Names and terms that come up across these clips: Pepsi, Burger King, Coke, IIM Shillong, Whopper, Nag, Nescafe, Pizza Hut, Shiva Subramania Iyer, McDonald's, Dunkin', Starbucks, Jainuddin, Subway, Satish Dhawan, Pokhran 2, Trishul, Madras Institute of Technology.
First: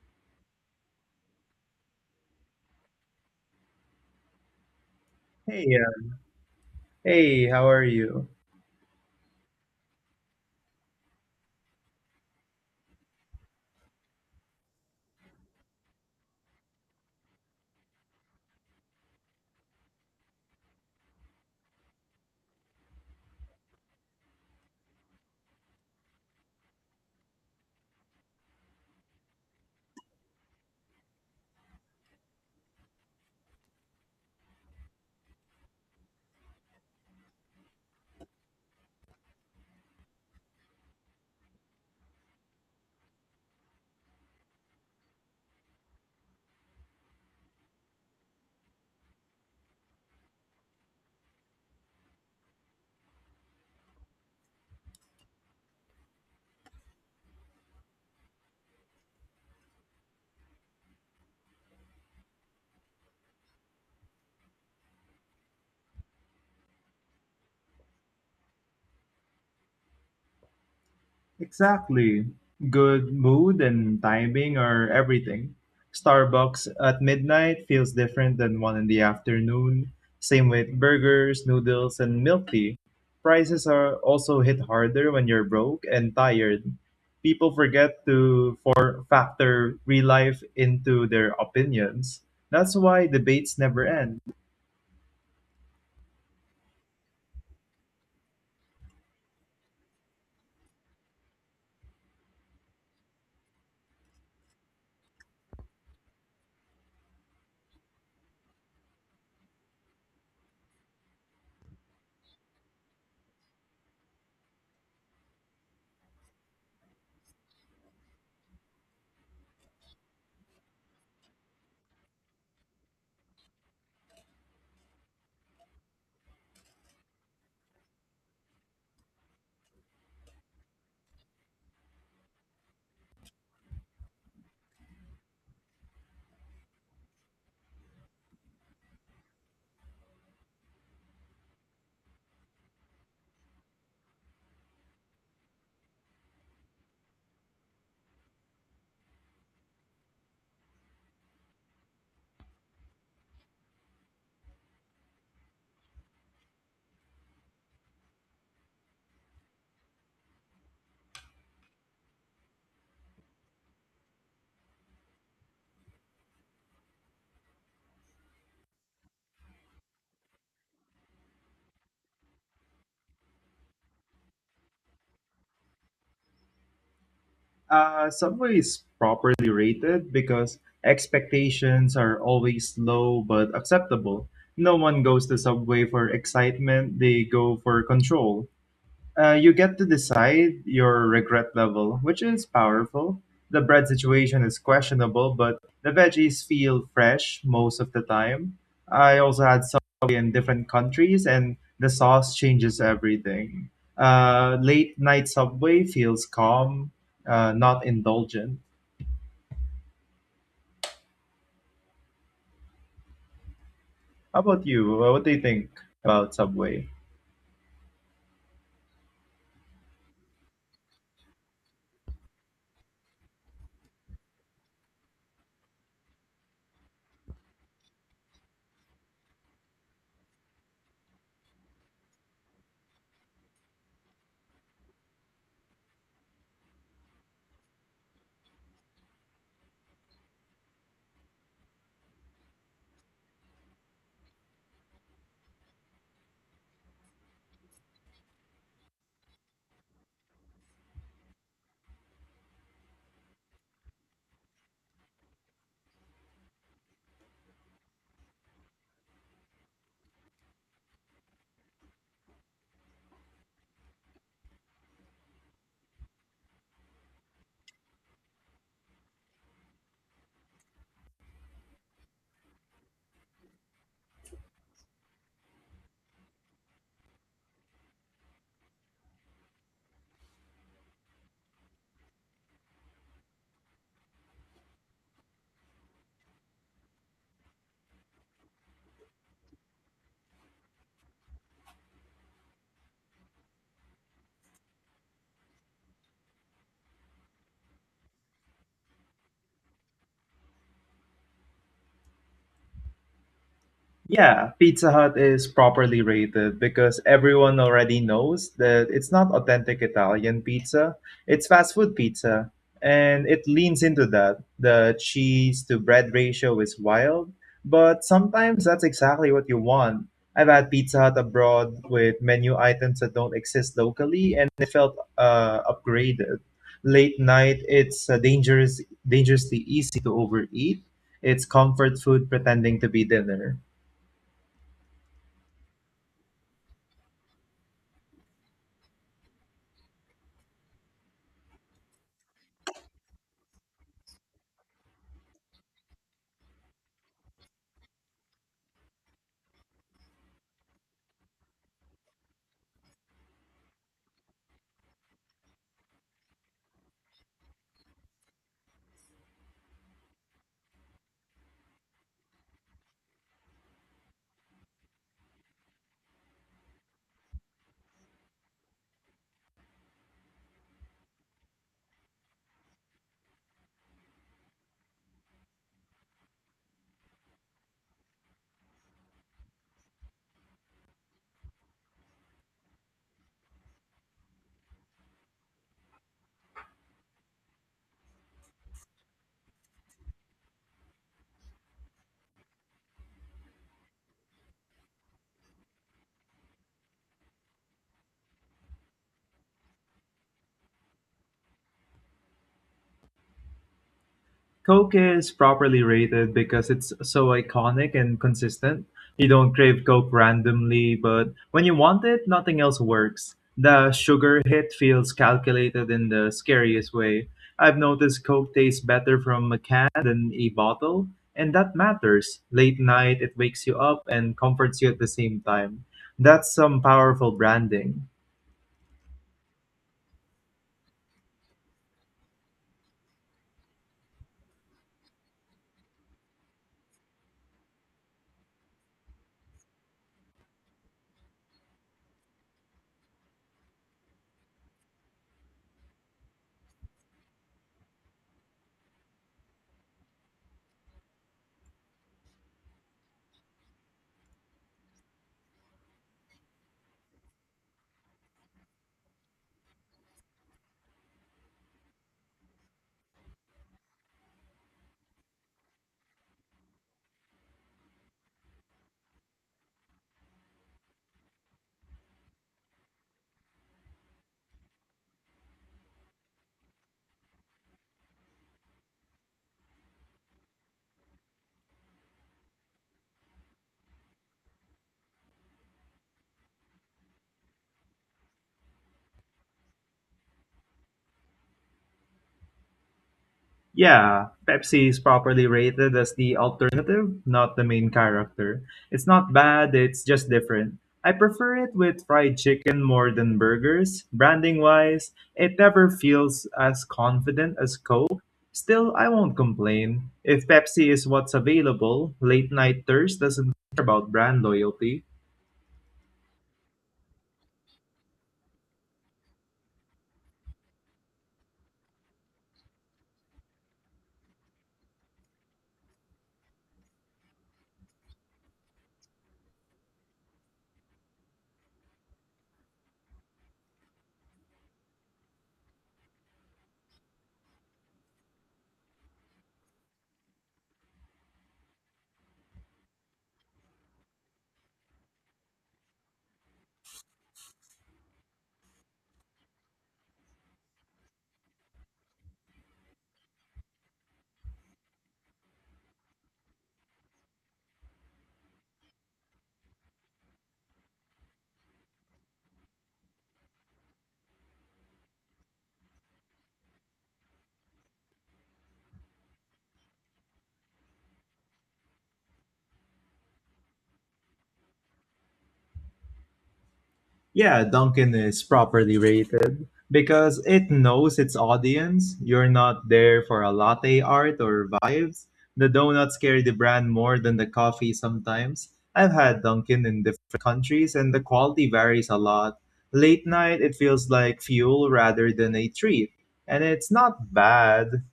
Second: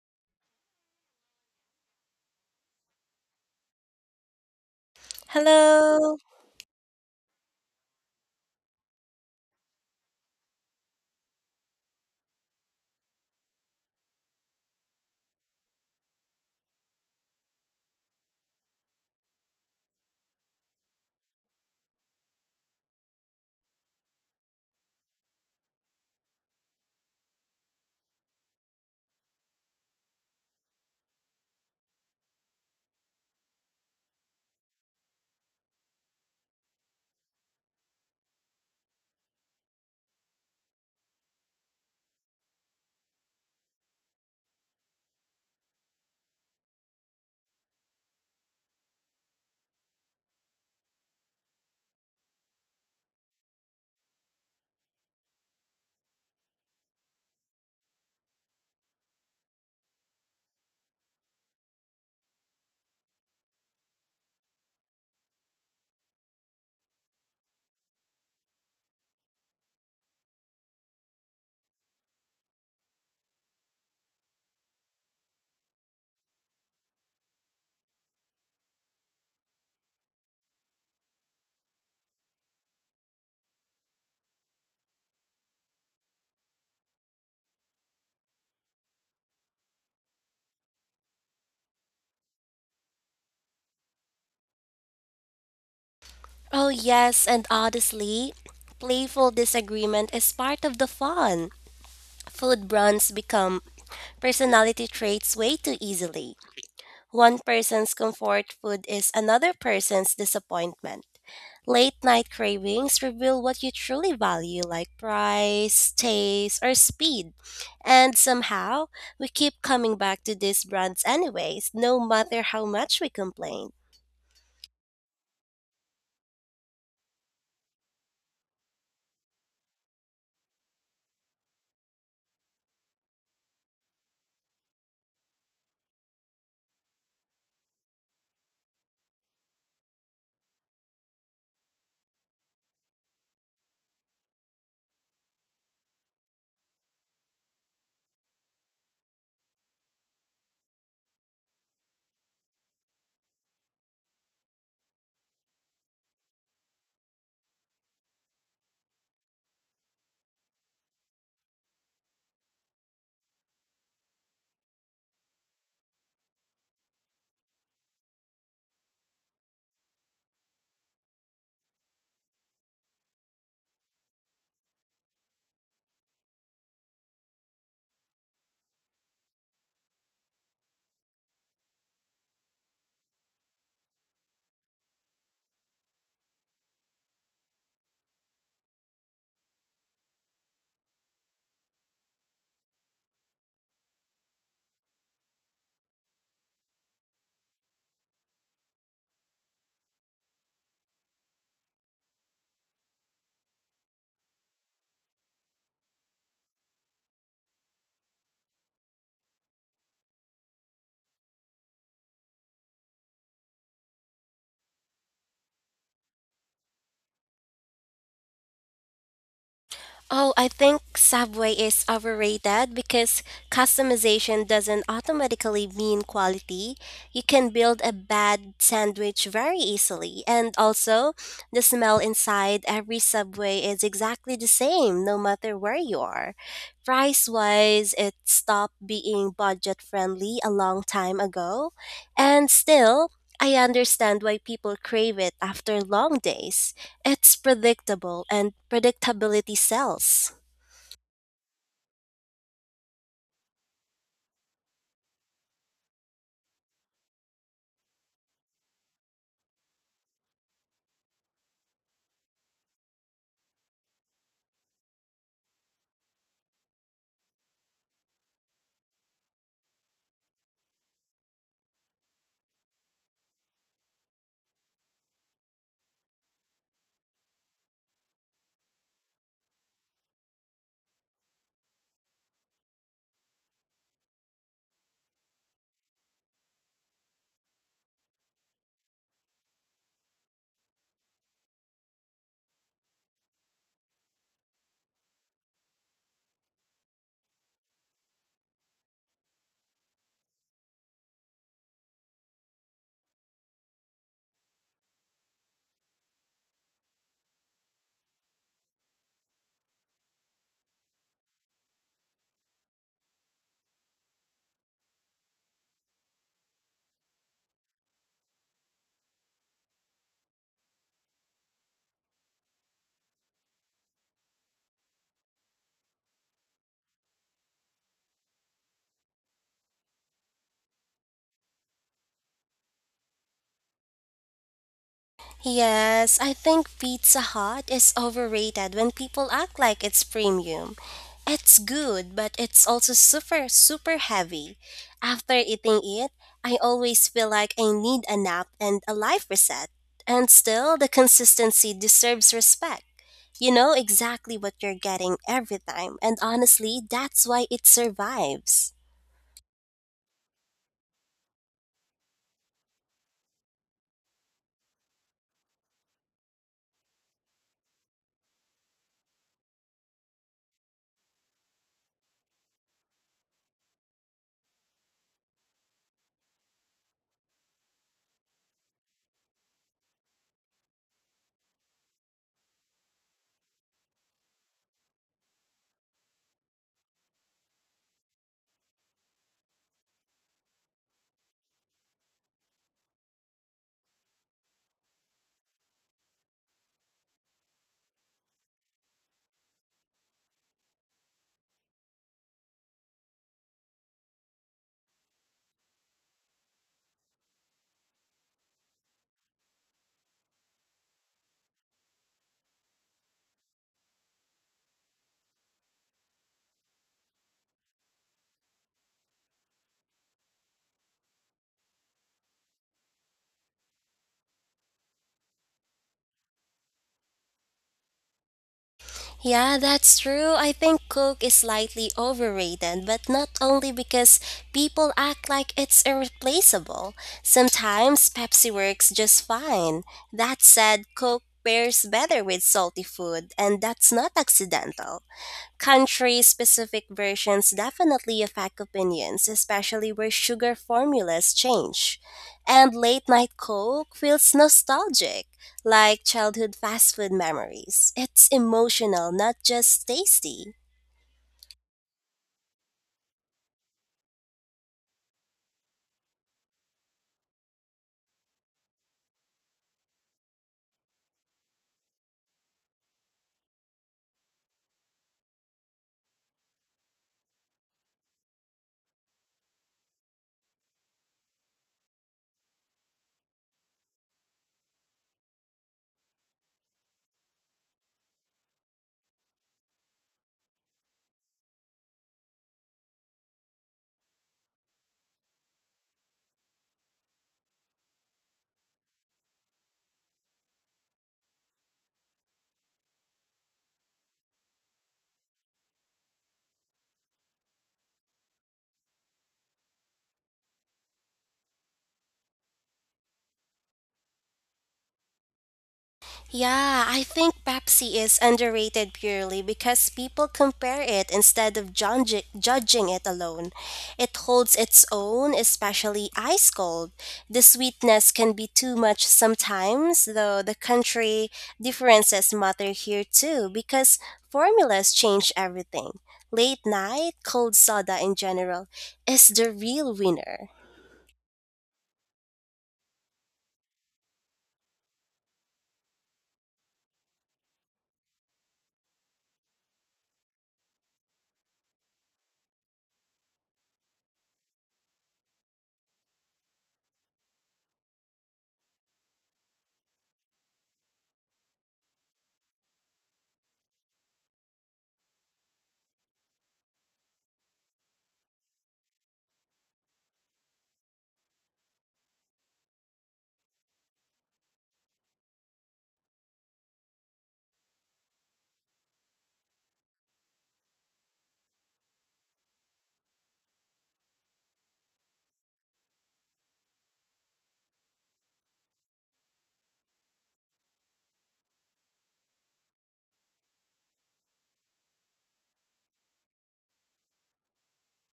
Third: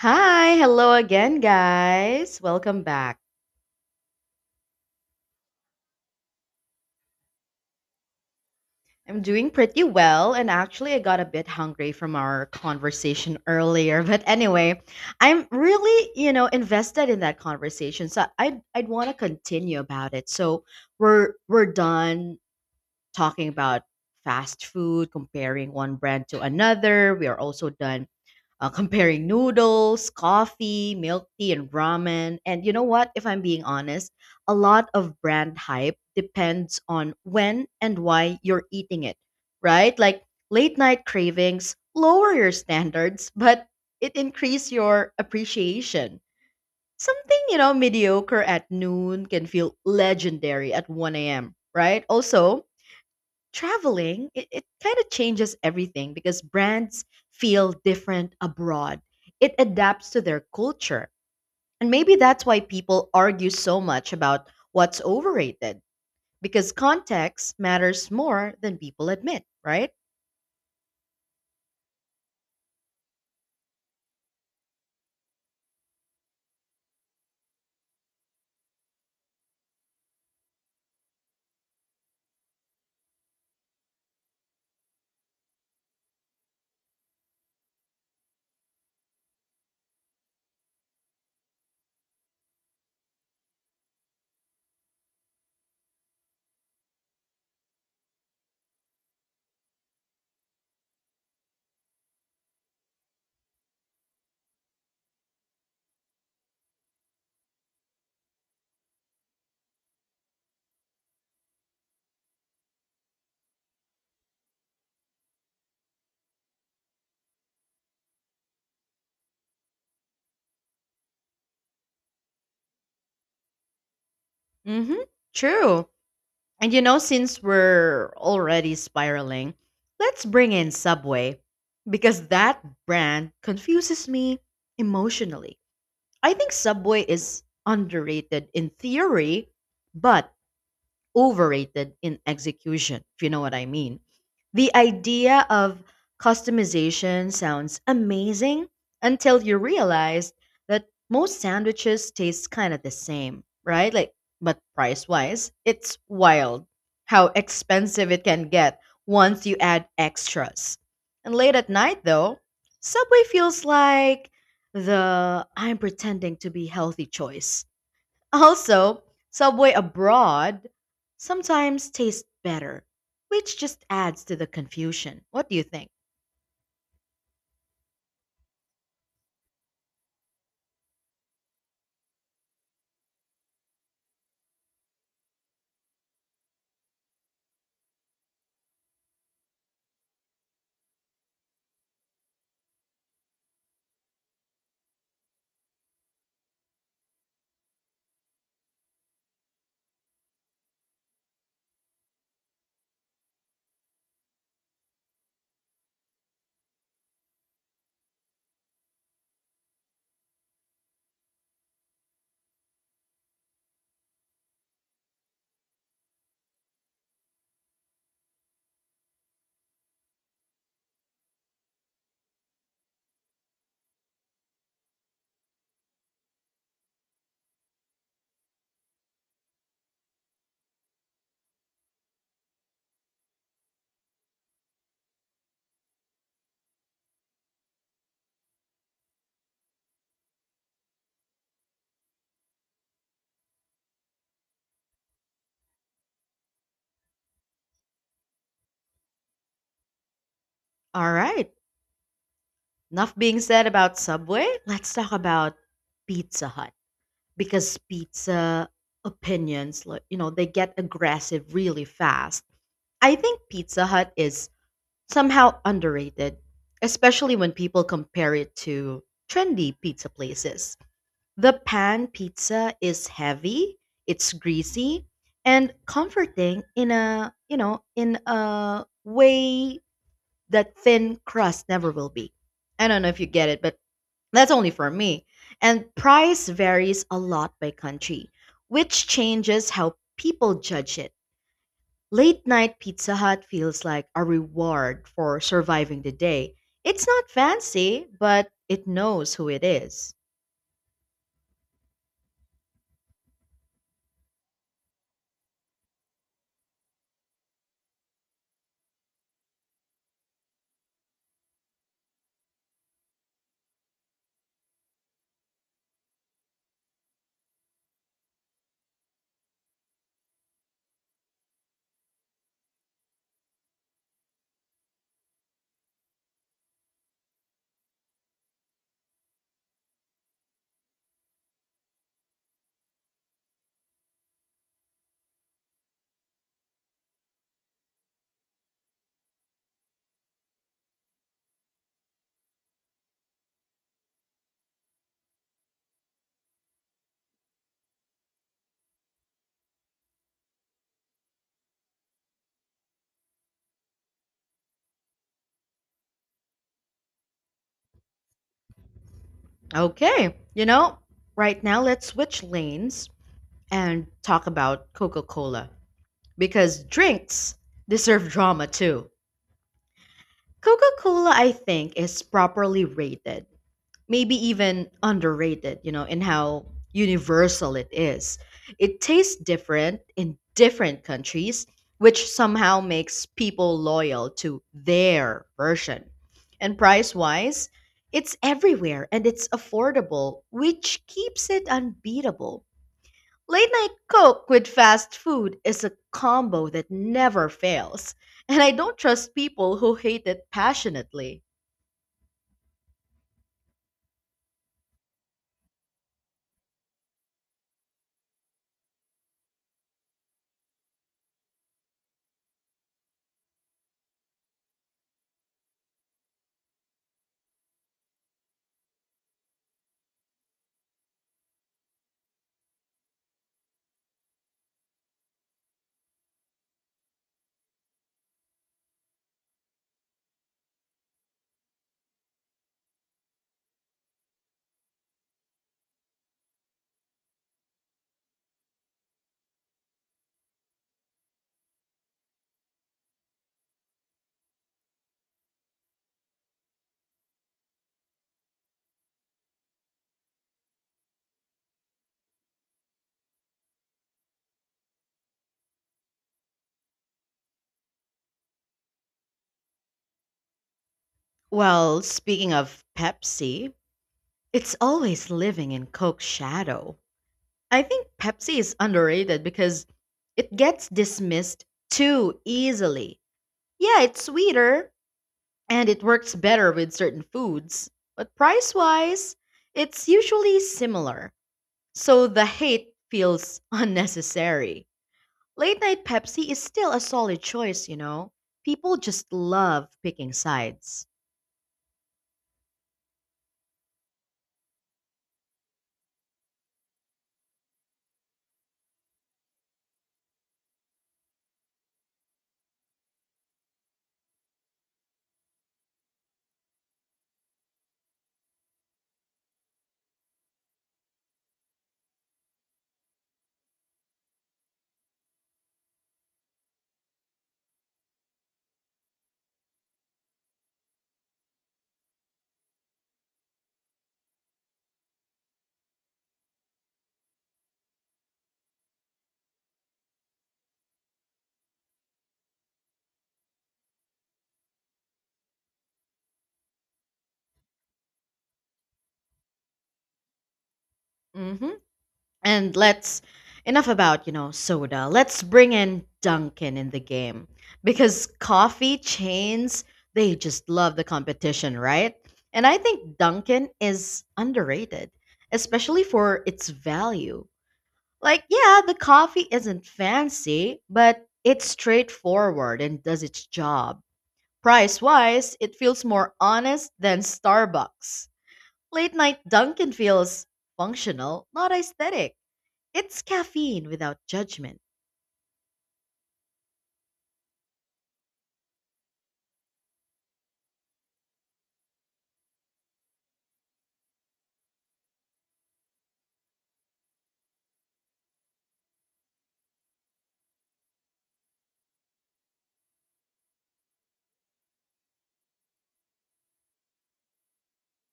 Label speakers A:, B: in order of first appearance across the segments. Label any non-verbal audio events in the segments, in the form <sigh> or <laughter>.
A: Hi, hello again, guys. Welcome back.
B: Hey,
C: Hello.
B: hey, how are you?
A: I'm doing pretty well, and actually, I got a bit hungry from our conversation earlier. <laughs> But anyway, I'm really, you know, invested in that conversation, so I'd want to continue about it. So we're done talking about fast food, comparing one brand to another. We are also done comparing noodles, coffee, milk tea, and ramen. And you know what? If I'm being honest, a lot of brand hype depends on when and why you're eating it, right? Like late night cravings lower your standards, but it increase your appreciation. Something, you know, mediocre at noon can feel legendary at 1 a.m., right? Also, traveling, it kind of changes everything because brands feel different abroad. It adapts to their culture. And maybe that's why people argue so much about what's overrated because context matters more than people admit, right?
B: Exactly. Good mood and timing are everything. Starbucks at midnight feels different than one in the afternoon. Same with burgers, noodles, and milk tea. Prices are also hit harder when you're broke and tired. People forget to for factor real life into their opinions. That's why debates never end.
C: Oh, yes, and honestly, playful disagreement is part of the fun. Food brands become personality traits way too easily. One person's comfort food is another person's disappointment. Late night cravings reveal what you truly value, like price, taste, or speed. And somehow, we keep coming back to these brands anyways, no matter how much we complain.
A: Mhm. True. And you know, since we're already spiraling, let's bring in Subway because that brand confuses me emotionally. I think Subway is underrated in theory, but overrated in execution, if you know what I mean. The idea of customization sounds amazing until you realize that most sandwiches taste kind of the same, right? Like, but price wise, it's wild how expensive it can get once you add extras. And late at night, though, Subway feels like the I'm pretending to be healthy choice. Also, Subway abroad sometimes tastes better, which just adds to the confusion. What do you think?
B: Subway is properly rated because expectations are always low but acceptable. No one goes to Subway for excitement, they go for control. You get to decide your regret level, which is powerful. The bread situation is questionable, but the veggies feel fresh most of the time. I also had subway in different countries, and the sauce changes everything. Late night Subway feels calm, not indulgent. How about you? What do you think about Subway?
C: Oh, I think Subway is overrated because customization doesn't automatically mean quality. You can build a bad sandwich very easily. And also, the smell inside every Subway is exactly the same no matter where you are. Price wise, it stopped being budget friendly a long time ago. And still, I understand why people crave it after long days. It's predictable and predictability sells.
A: All right, enough being said about Subway. Let's talk about Pizza Hut because pizza opinions, like, you know, they get aggressive really fast. I think Pizza Hut is somehow underrated, especially when people compare it to trendy pizza places. The pan pizza is heavy, it's greasy, and comforting in a, you know, in a way that thin crust never will be. I don't know if you get it, but that's only for me. And price varies a lot by country, which changes how people judge it. Late night Pizza Hut feels like a reward for surviving the day. It's not fancy, but it knows who it is.
B: Yeah, Pizza Hut is properly rated because everyone already knows that it's not authentic Italian pizza, it's fast food pizza. And it leans into that. The cheese to bread ratio is wild, but sometimes that's exactly what you want. I've had Pizza Hut abroad with menu items that don't exist locally, and it felt upgraded. Late night, it's dangerous, dangerously easy to overeat. It's comfort food pretending to be dinner.
C: Yes, I think Pizza Hut is overrated when people act like it's premium. It's good, but it's also super, super heavy. After eating it, I always feel like I need a nap and a life reset. And still, the consistency deserves respect. You know exactly what you're getting every time, and honestly, that's why it survives.
A: Okay, you know, right now let's switch lanes and talk about Coca Cola because drinks deserve drama too. Coca Cola, I think, is properly rated, maybe even underrated, you know, in how universal it is. It tastes different in different countries, which somehow makes people loyal to their version. And price wise, it's everywhere and it's affordable, which keeps it unbeatable. Late night Coke with fast food is a combo that never fails, and I don't trust people who hate it passionately.
B: Coke is properly rated because it's so iconic and consistent. You don't crave Coke randomly, but when you want it, nothing else works. The sugar hit feels calculated in the scariest way. I've noticed Coke tastes better from a can than a bottle, and that matters. Late night, it wakes you up and comforts you at the same time. That's some powerful branding.
C: Yeah, that's true. I think Coke is slightly overrated, but not only because people act like it's irreplaceable. Sometimes Pepsi works just fine. That said, Coke pairs better with salty food, and that's not accidental. Country specific versions definitely affect opinions, especially where sugar formulas change and late night Coke feels nostalgic, like childhood fast food memories. It's emotional, not just tasty.
A: Well, speaking of Pepsi, it's always living in Coke's shadow. I think Pepsi is underrated because it gets dismissed too easily. Yeah, it's sweeter and it works better with certain foods, but price wise, it's usually similar. So the hate feels <laughs> unnecessary. Late night Pepsi is still a solid choice, you know? People just love picking sides.
B: Yeah, Pepsi is properly rated as the alternative, not the main character. It's not bad, it's just different. I prefer it with fried chicken more than burgers. Branding wise, it never feels as confident as Coke. Still, I won't complain. If Pepsi is what's available, late night thirst doesn't care about brand loyalty.
C: Yeah, I think Pepsi is underrated purely because people compare it instead of judging it alone. It holds its own, especially ice cold. The sweetness can be too much sometimes, though the country differences matter here too because formulas change everything. Late night, cold soda in general, is the real winner.
A: Hmm. And let's enough about, you know, soda. Let's bring in Dunkin' in the game because coffee chains, they just love the competition, right? And I think Dunkin' is underrated, especially for its value. Like, yeah, the coffee isn't fancy, but it's straightforward and does its job. Price-wise, it feels more honest than Starbucks. Late night Dunkin' feels functional, not aesthetic. It's caffeine without judgment.
B: Yeah, Dunkin' is properly rated because it knows its audience. You're not there for a latte art or vibes. The donuts carry the brand more than the coffee sometimes. I've had Dunkin' in different countries and the quality varies a lot. Late night, it feels like fuel rather than a treat. And it's not bad.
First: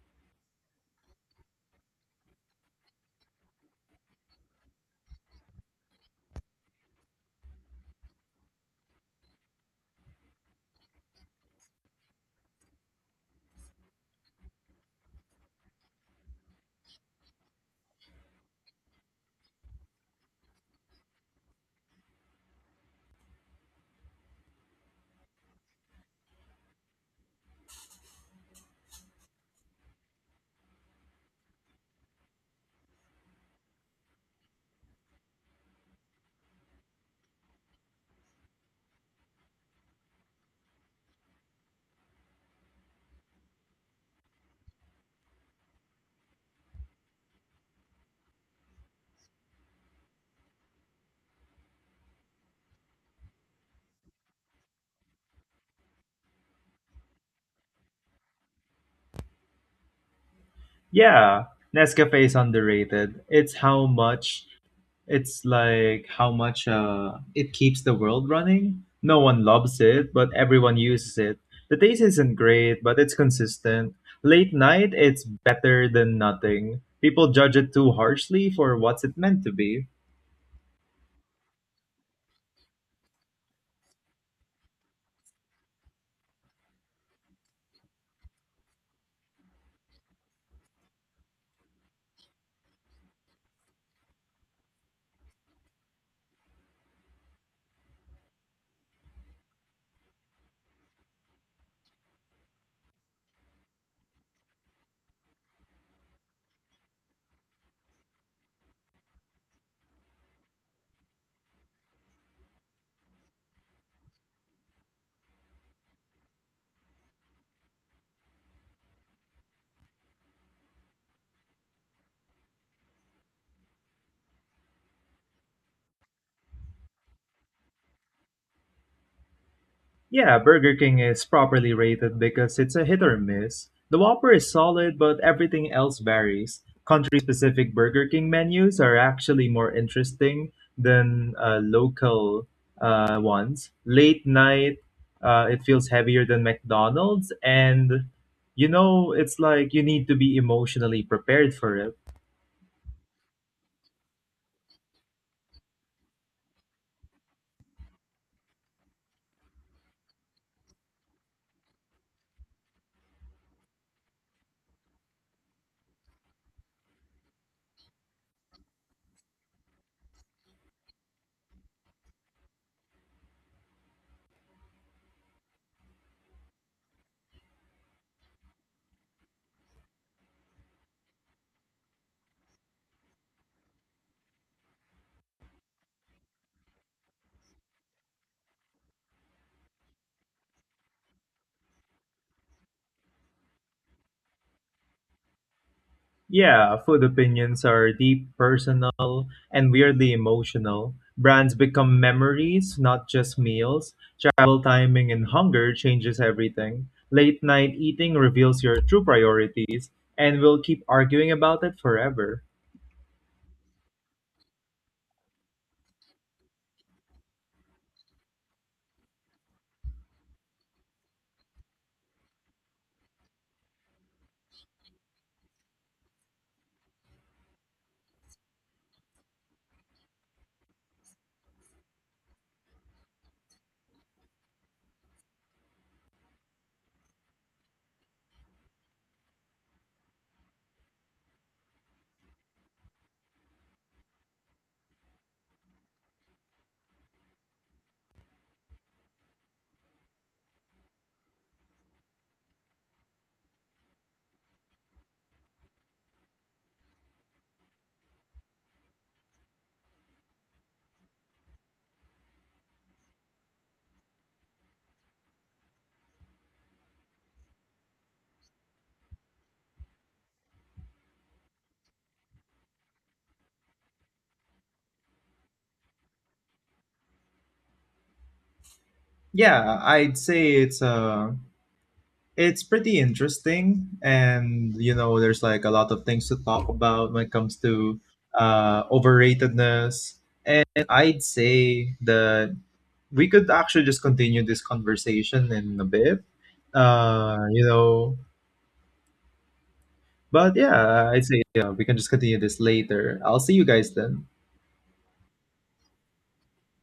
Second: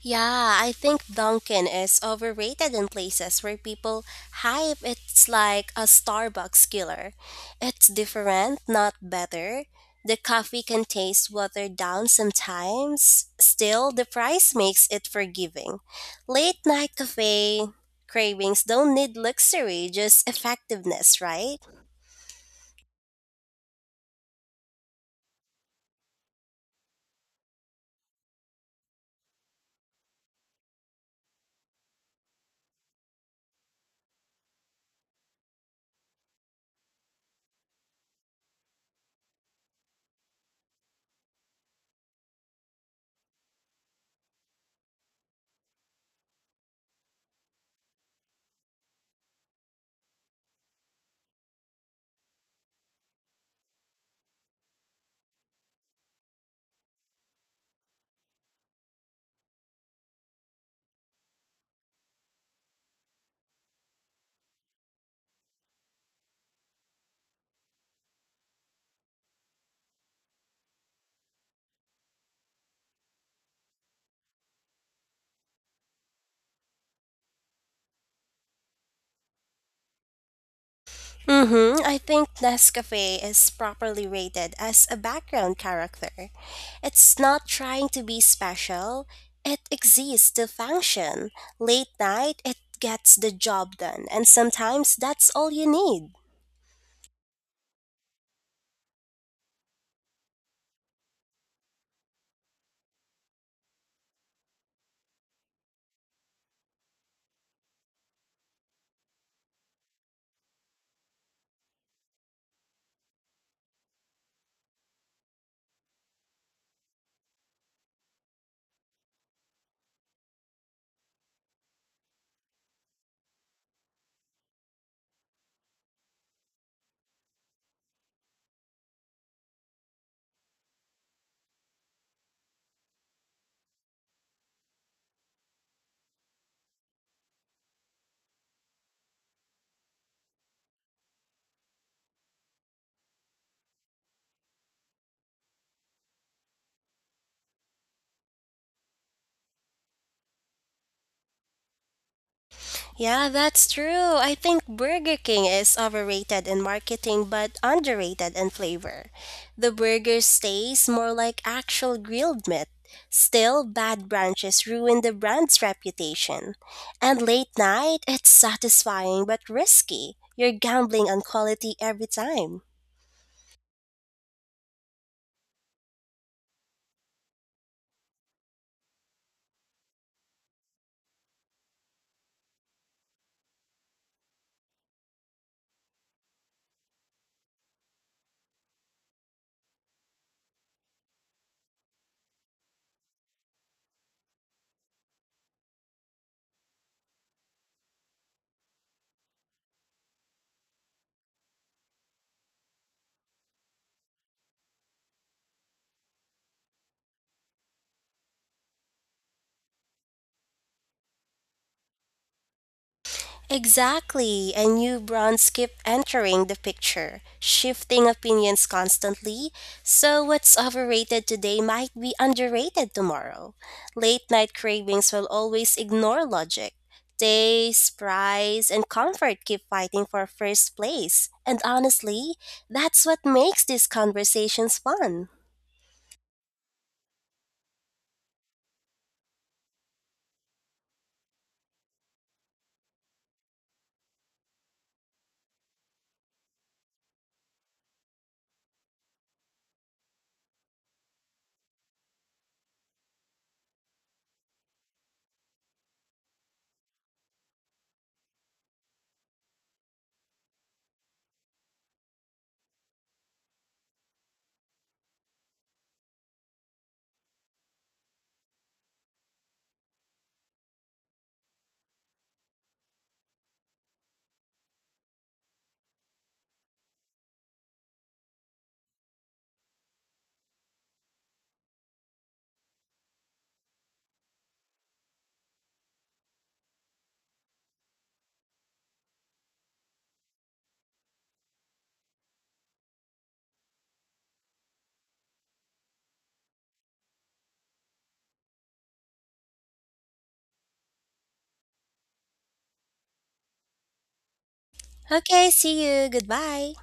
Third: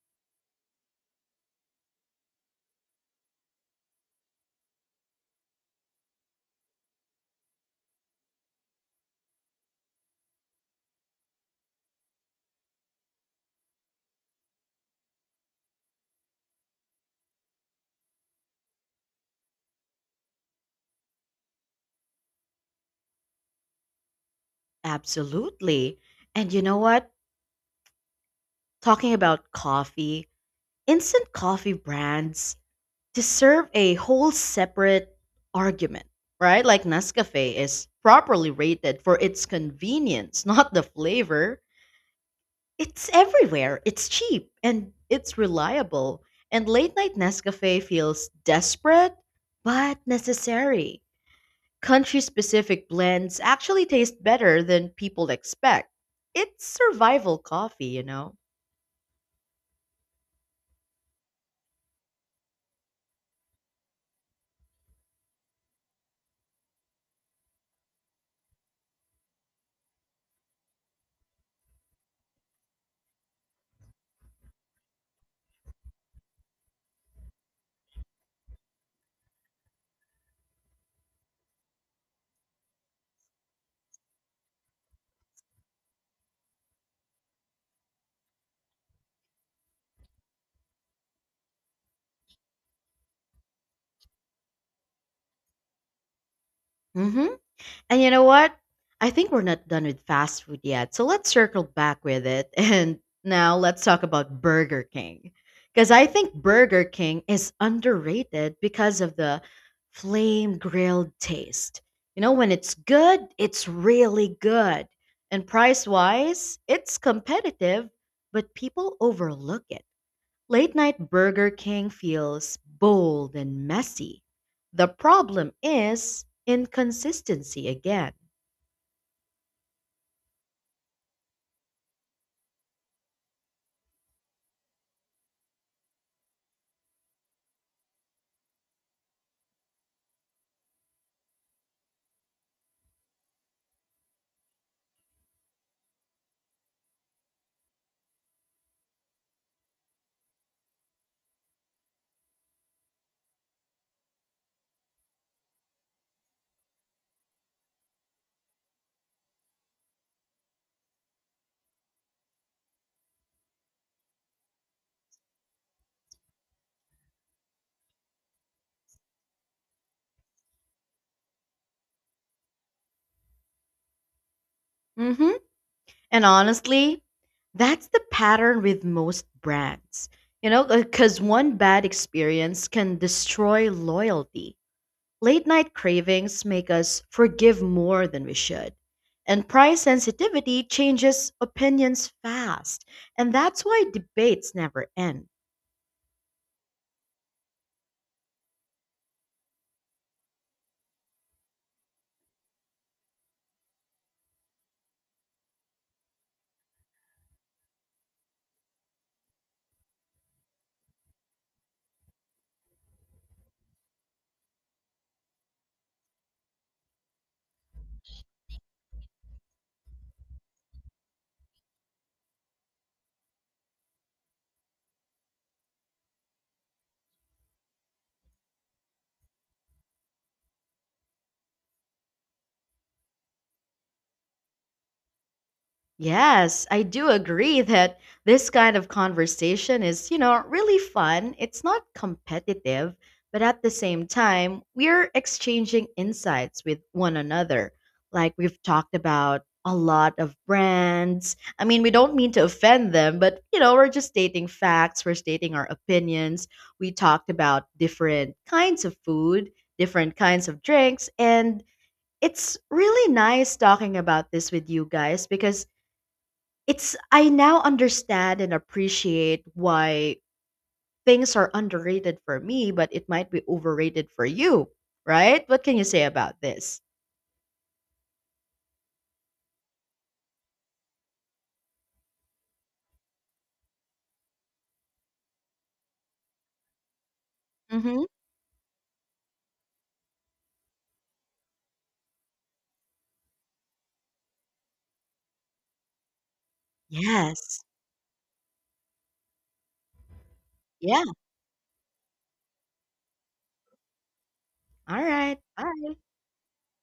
C: Yeah, I think Dunkin' is overrated in places where people hype it's like a Starbucks killer. It's different, not better. The coffee can taste watered down sometimes. Still, the price makes it forgiving. Late night cafe cravings don't need luxury, just effectiveness, right?
A: Absolutely. And you know what? Talking about coffee, instant coffee brands deserve a whole separate argument, right? Like Nescafe is properly rated for its convenience, <laughs> not the flavor. It's everywhere, it's cheap, and it's reliable. And late night Nescafe feels desperate but necessary. Country specific blends actually taste better than people expect. It's survival coffee, you know.
B: Yeah, Nescafe is underrated. It's like how much it keeps the world running. No one loves it, but everyone uses it. The taste isn't great, but it's consistent. Late night, it's better than nothing. People judge it too harshly for what's it meant to be.
C: Mm-hmm. I think Nescafe is properly rated as a background character. It's not trying to be special, it exists to function. Late night, it gets the job done, and sometimes that's all you need.
A: Hmm. And you know what? I think we're not done with fast food yet. So let's circle back with it. <laughs> And now let's talk about Burger King. Because I think Burger King is underrated because of the flame grilled taste. You know, when it's good, it's really good. And price wise, it's competitive, but people overlook it. Late night Burger King feels bold and messy. The problem is inconsistency again.
B: Yeah, Burger King is properly rated because it's a hit or miss. The Whopper is solid, but everything else varies. Country specific Burger King menus are actually more interesting than local ones. Late night, it feels heavier than McDonald's, and you know, it's like you need to be emotionally prepared for it.
C: Yeah, that's true. I think Burger King is overrated in marketing but underrated in flavor. The burger stays more like actual grilled meat. Still, bad branches ruin the brand's reputation. And late night, it's satisfying but risky. You're gambling on quality every time.
A: Hmm. And honestly, that's the pattern with most brands. You know, because one bad experience can destroy loyalty. Late night cravings make us forgive more than we should. And price sensitivity changes opinions fast. And that's why debates never end.
B: Yeah, food opinions are deep, personal, and weirdly emotional. Brands become memories, not just meals. Travel timing and hunger changes everything. Late night eating reveals your true priorities, and we'll keep arguing about it forever.
C: Exactly, and new brands keep entering the picture, shifting opinions constantly. So, what's overrated today might be underrated tomorrow. Late night cravings will always ignore logic. Taste, price, and comfort keep fighting for first place. And honestly, that's what makes these conversations fun.
A: Yes, I do agree that this kind of conversation is, you know, really fun. It's not competitive, but at the same time, we're exchanging insights with one another. Like we've talked about a lot of brands. I mean, we don't mean to offend them, but, you know, we're just stating facts, we're stating our opinions. We talked about different kinds of food, different kinds of drinks, and it's really nice talking about this with you guys because it's I now understand and appreciate why things are underrated for me, but it might be overrated for you, right? What can you say about this?
B: Yeah, I'd say it's pretty interesting and you know there's like a lot of things to talk about when it comes to
A: Mm-hmm.
B: overratedness and I'd say that we could actually just continue this conversation in a bit. Uh,
A: Yes.
B: you know, but
A: Yeah.
B: yeah, we can just continue this later. I'll see you guys then.
A: All right.
C: Okay, see
A: Bye.
C: you. Goodbye.